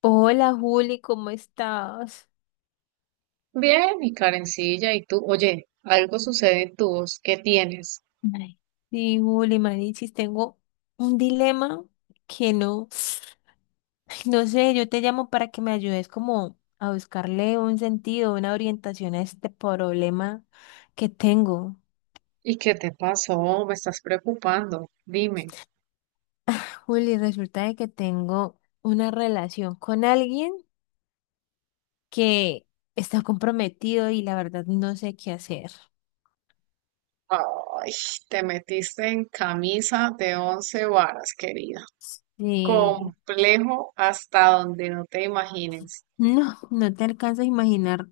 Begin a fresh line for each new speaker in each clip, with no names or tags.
Hola Juli, ¿cómo estás?
Bien, y Karencilla, y tú, oye, algo sucede en tu voz, ¿qué tienes?
Ay, sí, Juli, Manichis, tengo un dilema que no, ay, no sé, yo te llamo para que me ayudes como a buscarle un sentido, una orientación a este problema que tengo.
¿Y qué te pasó? Me estás preocupando, dime.
Juli, resulta de que tengo una relación con alguien que está comprometido y la verdad no sé qué hacer.
Ay, te metiste en camisa de once varas, querida.
Y
Complejo hasta donde no te imagines.
no, no te alcanzas a imaginar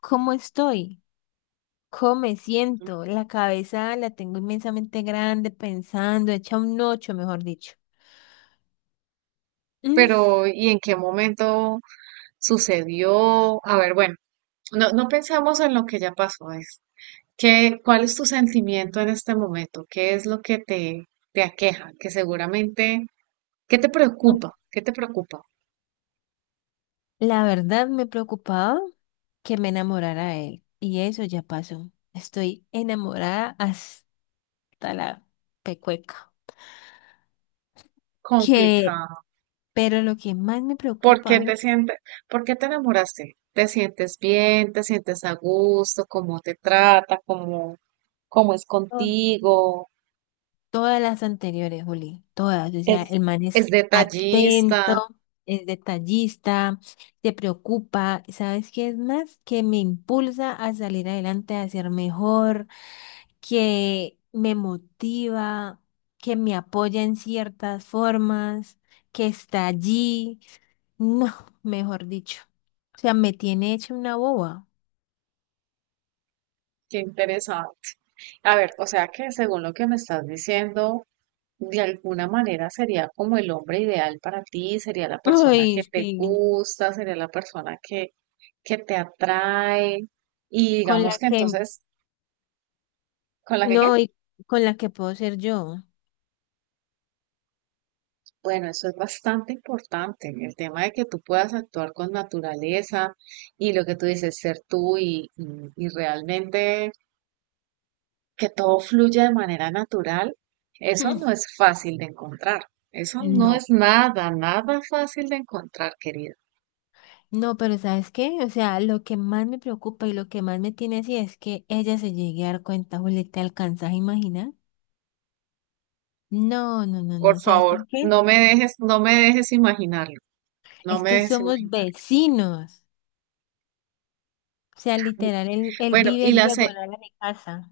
cómo estoy. ¿Cómo me siento? La cabeza la tengo inmensamente grande, pensando, hecha un ocho, mejor dicho. Mm.
Pero, ¿y en qué momento sucedió? A ver, bueno, no pensamos en lo que ya pasó, es ¿qué, cuál es tu sentimiento en este momento? ¿Qué es lo que te aqueja? Que seguramente ¿qué te preocupa? ¿Qué te preocupa?
La verdad me preocupaba que me enamorara de él. Y eso ya pasó. Estoy enamorada hasta la pecueca. Que,
Complicado.
pero lo que más me
¿Por
preocupa,
qué te sientes, por qué te enamoraste? ¿Te sientes bien? ¿Te sientes a gusto? ¿Cómo te trata? ¿Cómo, cómo es contigo?
todas las anteriores, Juli, todas. O sea,
¿Es,
el man
es
es atento,
detallista?
es detallista, se preocupa. ¿Sabes qué es más? Que me impulsa a salir adelante, a ser mejor, que me motiva, que me apoya en ciertas formas, que está allí. No, mejor dicho. O sea, me tiene hecha una boba.
Qué interesante. A ver, o sea que según lo que me estás diciendo, de alguna manera sería como el hombre ideal para ti, sería la persona
Ay,
que te
sí.
gusta, sería la persona que te atrae y
Con
digamos
la
que
que,
entonces, ¿con la que
no,
qué?
y con la que puedo ser yo.
Bueno, eso es bastante importante, el tema de que tú puedas actuar con naturaleza y lo que tú dices, ser tú y realmente que todo fluya de manera natural, eso no es fácil de encontrar. Eso no
No.
es nada, nada fácil de encontrar, querido.
No, pero ¿sabes qué? O sea, lo que más me preocupa y lo que más me tiene así es que ella se llegue a dar cuenta, Juli, ¿te alcanzas a imaginar? No, no, no,
Por
no, ¿sabes por
favor,
qué?
no me dejes imaginarlo, no
Es
me
que
dejes
somos
imaginarlo.
vecinos. O sea, literal, él
Bueno,
vive diagonal a mi casa.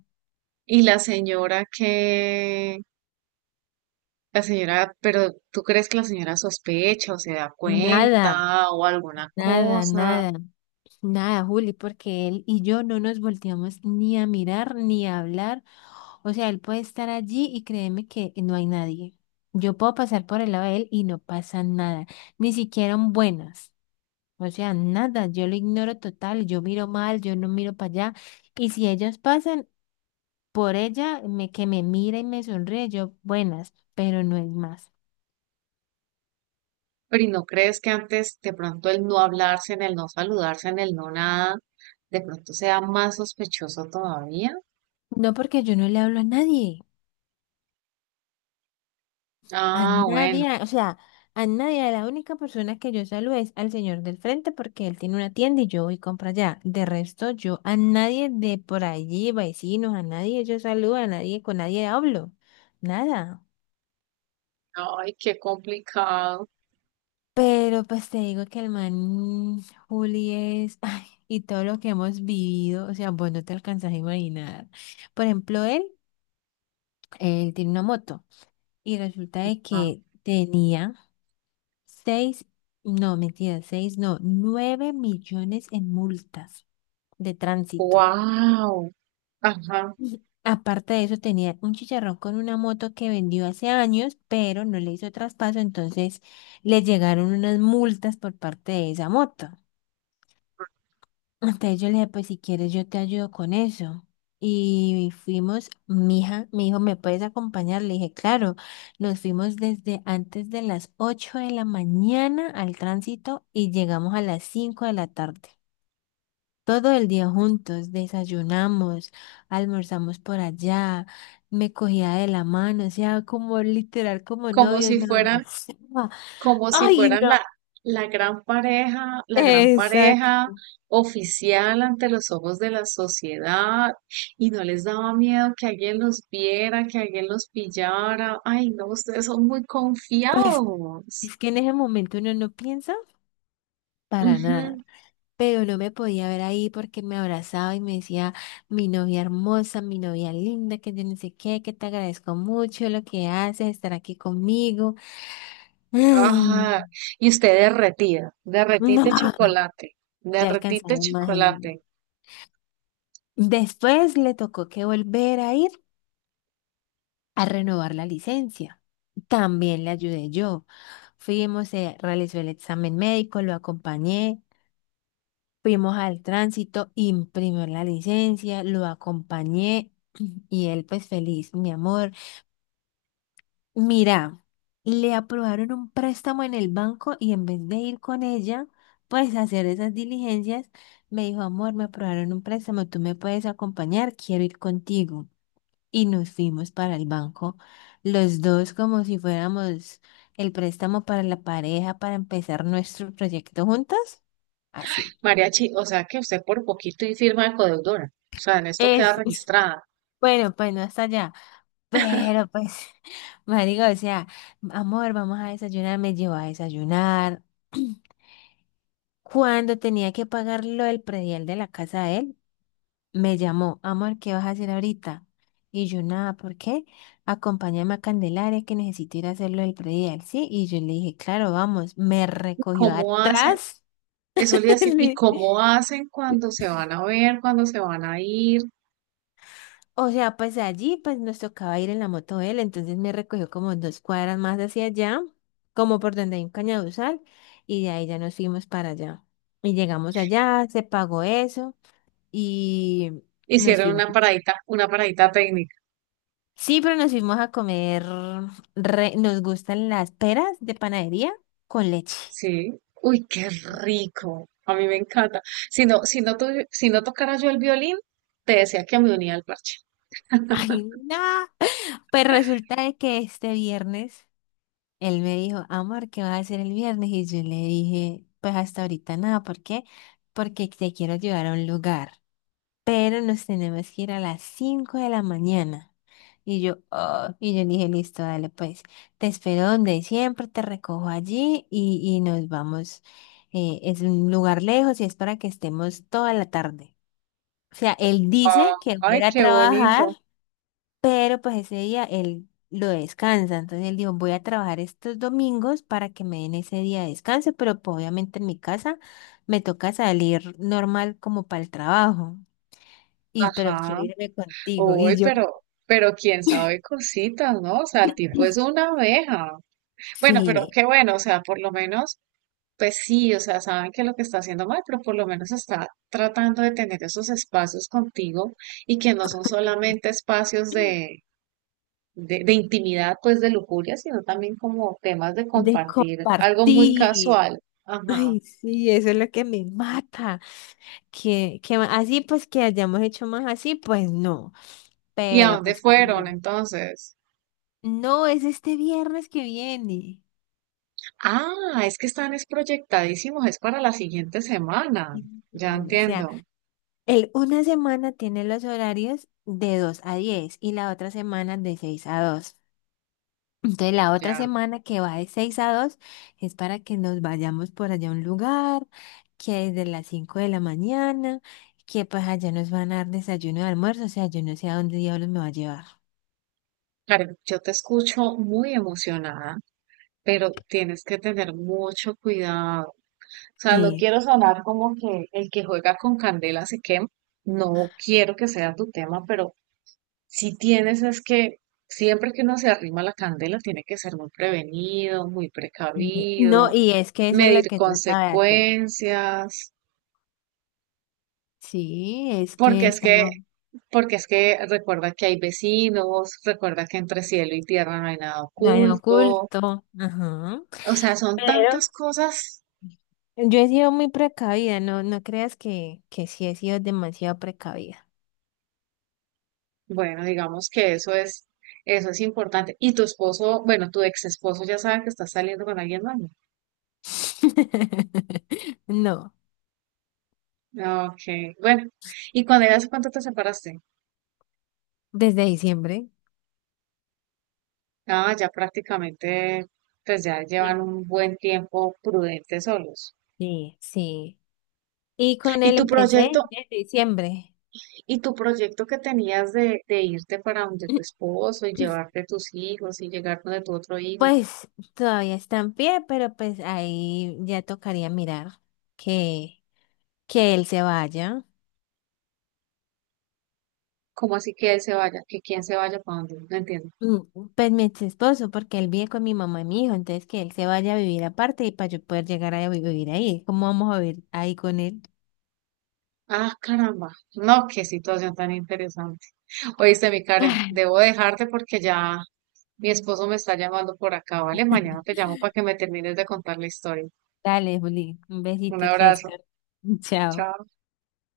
y la señora. La señora, pero ¿tú crees que la señora sospecha o se da
Nada,
cuenta o alguna
nada,
cosa?
nada. Nada, Juli, porque él y yo no nos volteamos ni a mirar ni a hablar. O sea, él puede estar allí y créeme que no hay nadie. Yo puedo pasar por el lado de él y no pasa nada, ni siquiera un buenas. O sea, nada, yo lo ignoro total, yo miro mal, yo no miro para allá. Y si ellos pasan por ella, me, que me mira y me sonríe, yo buenas, pero no es más.
Pero ¿y no crees que antes de pronto el no hablarse, en el no saludarse, en el no nada, de pronto sea más sospechoso todavía?
No porque yo no le hablo a nadie. A
Ah, bueno.
nadie, o sea, a nadie, a la única persona que yo saludo es al señor del frente porque él tiene una tienda y yo voy y compro allá. De resto, yo a nadie de por allí, vecinos, a nadie yo saludo, a nadie, con nadie hablo, nada.
Ay, qué complicado.
Pero pues te digo que el man Juli es, ay, y todo lo que hemos vivido, o sea, vos no te alcanzas a imaginar. Por ejemplo, él tiene una moto y resulta de que tenía seis, no, mentira, seis, no, 9 millones en multas de tránsito.
Wow. Ajá.
Y aparte de eso, tenía un chicharrón con una moto que vendió hace años, pero no le hizo traspaso, entonces le llegaron unas multas por parte de esa moto. Entonces yo le dije, pues si quieres yo te ayudo con eso. Y fuimos, mi hija me dijo, ¿me puedes acompañar? Le dije, claro. Nos fuimos desde antes de las 8 de la mañana al tránsito y llegamos a las 5 de la tarde. Todo el día juntos, desayunamos, almorzamos por allá, me cogía de la mano, o sea, como literal, como
Como
novios,
si
me
fueran
abrazaba.
como si
¡Ay,
fueran
no!
la gran pareja
Exacto.
oficial ante los ojos de la sociedad, y no les daba miedo que alguien los viera, que alguien los pillara. Ay, no, ustedes son muy
Pues
confiados.
es que en ese momento uno no piensa, para nada.
Ujú.
Pero no me podía ver ahí porque me abrazaba y me decía, mi novia hermosa, mi novia linda, que yo no sé qué, que te agradezco mucho lo que haces, estar aquí conmigo. Mm.
Ajá. Y usted derretida, derretite
No,
chocolate,
te alcanzaba
derretite
a imaginar.
chocolate.
Después le tocó que volver a ir a renovar la licencia. También le ayudé yo. Fuimos, se realizó el examen médico, lo acompañé. Fuimos al tránsito, imprimió la licencia, lo acompañé y él pues feliz, mi amor. Mira, le aprobaron un préstamo en el banco y en vez de ir con ella, pues a hacer esas diligencias, me dijo, amor, me aprobaron un préstamo, tú me puedes acompañar, quiero ir contigo. Y nos fuimos para el banco, los dos como si fuéramos el préstamo para la pareja, para empezar nuestro proyecto juntos. Así.
Mariachi, o sea que usted por poquito y firma de codeudora. O sea, en esto queda
Es.
registrada.
Bueno, pues no está allá. Pero pues, marico, o sea, amor, vamos a desayunar, me llevó a desayunar. Cuando tenía que pagar lo del predial de la casa de él, me llamó, amor, ¿qué vas a hacer ahorita? Y yo, nada, ¿por qué? Acompáñame a Candelaria que necesito ir a hacer lo del predial, ¿sí? Y yo le dije, claro, vamos. Me recogió
¿Cómo hace?
atrás.
Eso le iba a decir, ¿y cómo hacen cuando se van a ver, cuando se van a ir?
O sea, pues allí pues nos tocaba ir en la moto él, entonces me recogió como 2 cuadras más hacia allá, como por donde hay un cañaduzal, y de ahí ya nos fuimos para allá. Y llegamos allá, se pagó eso, y nos
Hicieron
fuimos.
una paradita técnica,
Sí, pero nos fuimos a comer, nos gustan las peras de panadería con leche.
¿sí? Uy, qué rico. A mí me encanta. Si no, si no tocara yo el violín, te decía que me unía al parche.
Ay, no. Pues resulta de que este viernes él me dijo, amor, ¿qué vas a hacer el viernes? Y yo le dije, pues hasta ahorita nada, ¿por qué? Porque te quiero llevar a un lugar, pero nos tenemos que ir a las 5 de la mañana. Y yo, "Oh", y yo le dije, listo, dale, pues, te espero donde siempre, te recojo allí y nos vamos. Es un lugar lejos y es para que estemos toda la tarde. O sea, él
Ah,
dice que va a
ay,
ir a
qué
trabajar
bonito.
pero pues ese día él lo descansa, entonces él dijo, voy a trabajar estos domingos para que me den ese día de descanso, pero pues obviamente en mi casa me toca salir normal como para el trabajo, y pero
Ajá.
quiero irme contigo,
Uy,
y yo,
pero quién sabe cositas, ¿no? O sea, el tipo es una abeja. Bueno, pero
sí,
qué bueno, o sea, por lo menos. Pues sí, o sea, saben que lo que está haciendo mal, pero por lo menos está tratando de tener esos espacios contigo y que no son solamente espacios de intimidad, pues de lujuria, sino también como temas de
de
compartir algo muy
compartir.
casual. Ajá.
Ay, sí, eso es lo que me mata, que así pues que hayamos hecho más así, pues no,
¿Y a
pero
dónde
pues
fueron
no,
entonces?
no es este viernes que viene.
Ah, es que están es proyectadísimos, es para la siguiente semana. Ya
Mm, o sea,
entiendo,
el, una semana tiene los horarios de 2 a 10 y la otra semana de 6 a 2. Entonces la otra
ya.
semana que va de 6 a 2 es para que nos vayamos por allá a un lugar, que desde las 5 de la mañana, que pues allá nos van a dar desayuno y almuerzo, o sea, yo no sé a dónde diablos me va a llevar.
Karen, yo te escucho muy emocionada, pero tienes que tener mucho cuidado. Sea, no
Sí.
quiero sonar como que el que juega con candela se quema. No quiero que sea tu tema, pero si tienes es que siempre que uno se arrima a la candela tiene que ser muy prevenido, muy
Y- no,
precavido,
y es que eso es lo
medir
que trata de hacer.
consecuencias,
Sí, es que
porque es
está,
que, porque es que recuerda que hay vecinos, recuerda que entre cielo y tierra no hay nada
está en
oculto.
oculto. Ajá.
O sea, son tantas cosas.
Yo he sido muy precavida, no, no creas que, sí he sido demasiado precavida.
Bueno, digamos que eso es importante. Y tu esposo, bueno, tu ex esposo ya sabe que estás saliendo con alguien más, ¿no?
No,
Ok, bueno. ¿Y cuando ya hace cuánto te separaste?
desde diciembre.
Ah, ya prácticamente, pues ya llevan
Sí,
un buen tiempo prudente solos.
sí, sí. Y con
¿Y
él
tu
empecé
proyecto,
desde diciembre.
que tenías de irte para donde tu esposo y llevarte tus hijos y llegar donde tu otro hijo?
Pues todavía está en pie, pero pues ahí ya tocaría mirar que, que él se vaya.
¿Cómo así que él se vaya? ¿Que quién se vaya para donde? No entiendo.
Mm, pues mi ex esposo, porque él vive con mi mamá y mi hijo, entonces que él se vaya a vivir aparte y para yo poder llegar a vivir ahí. ¿Cómo vamos a vivir ahí con él?
Ah, caramba. No, qué situación tan interesante. Oíste, mi Karen, debo dejarte porque ya mi esposo me está llamando por acá, ¿vale? Mañana te llamo para que me termines de contar la historia.
Dale, Juli, un
Un
besito que
abrazo.
descanses. Chao.
Chao.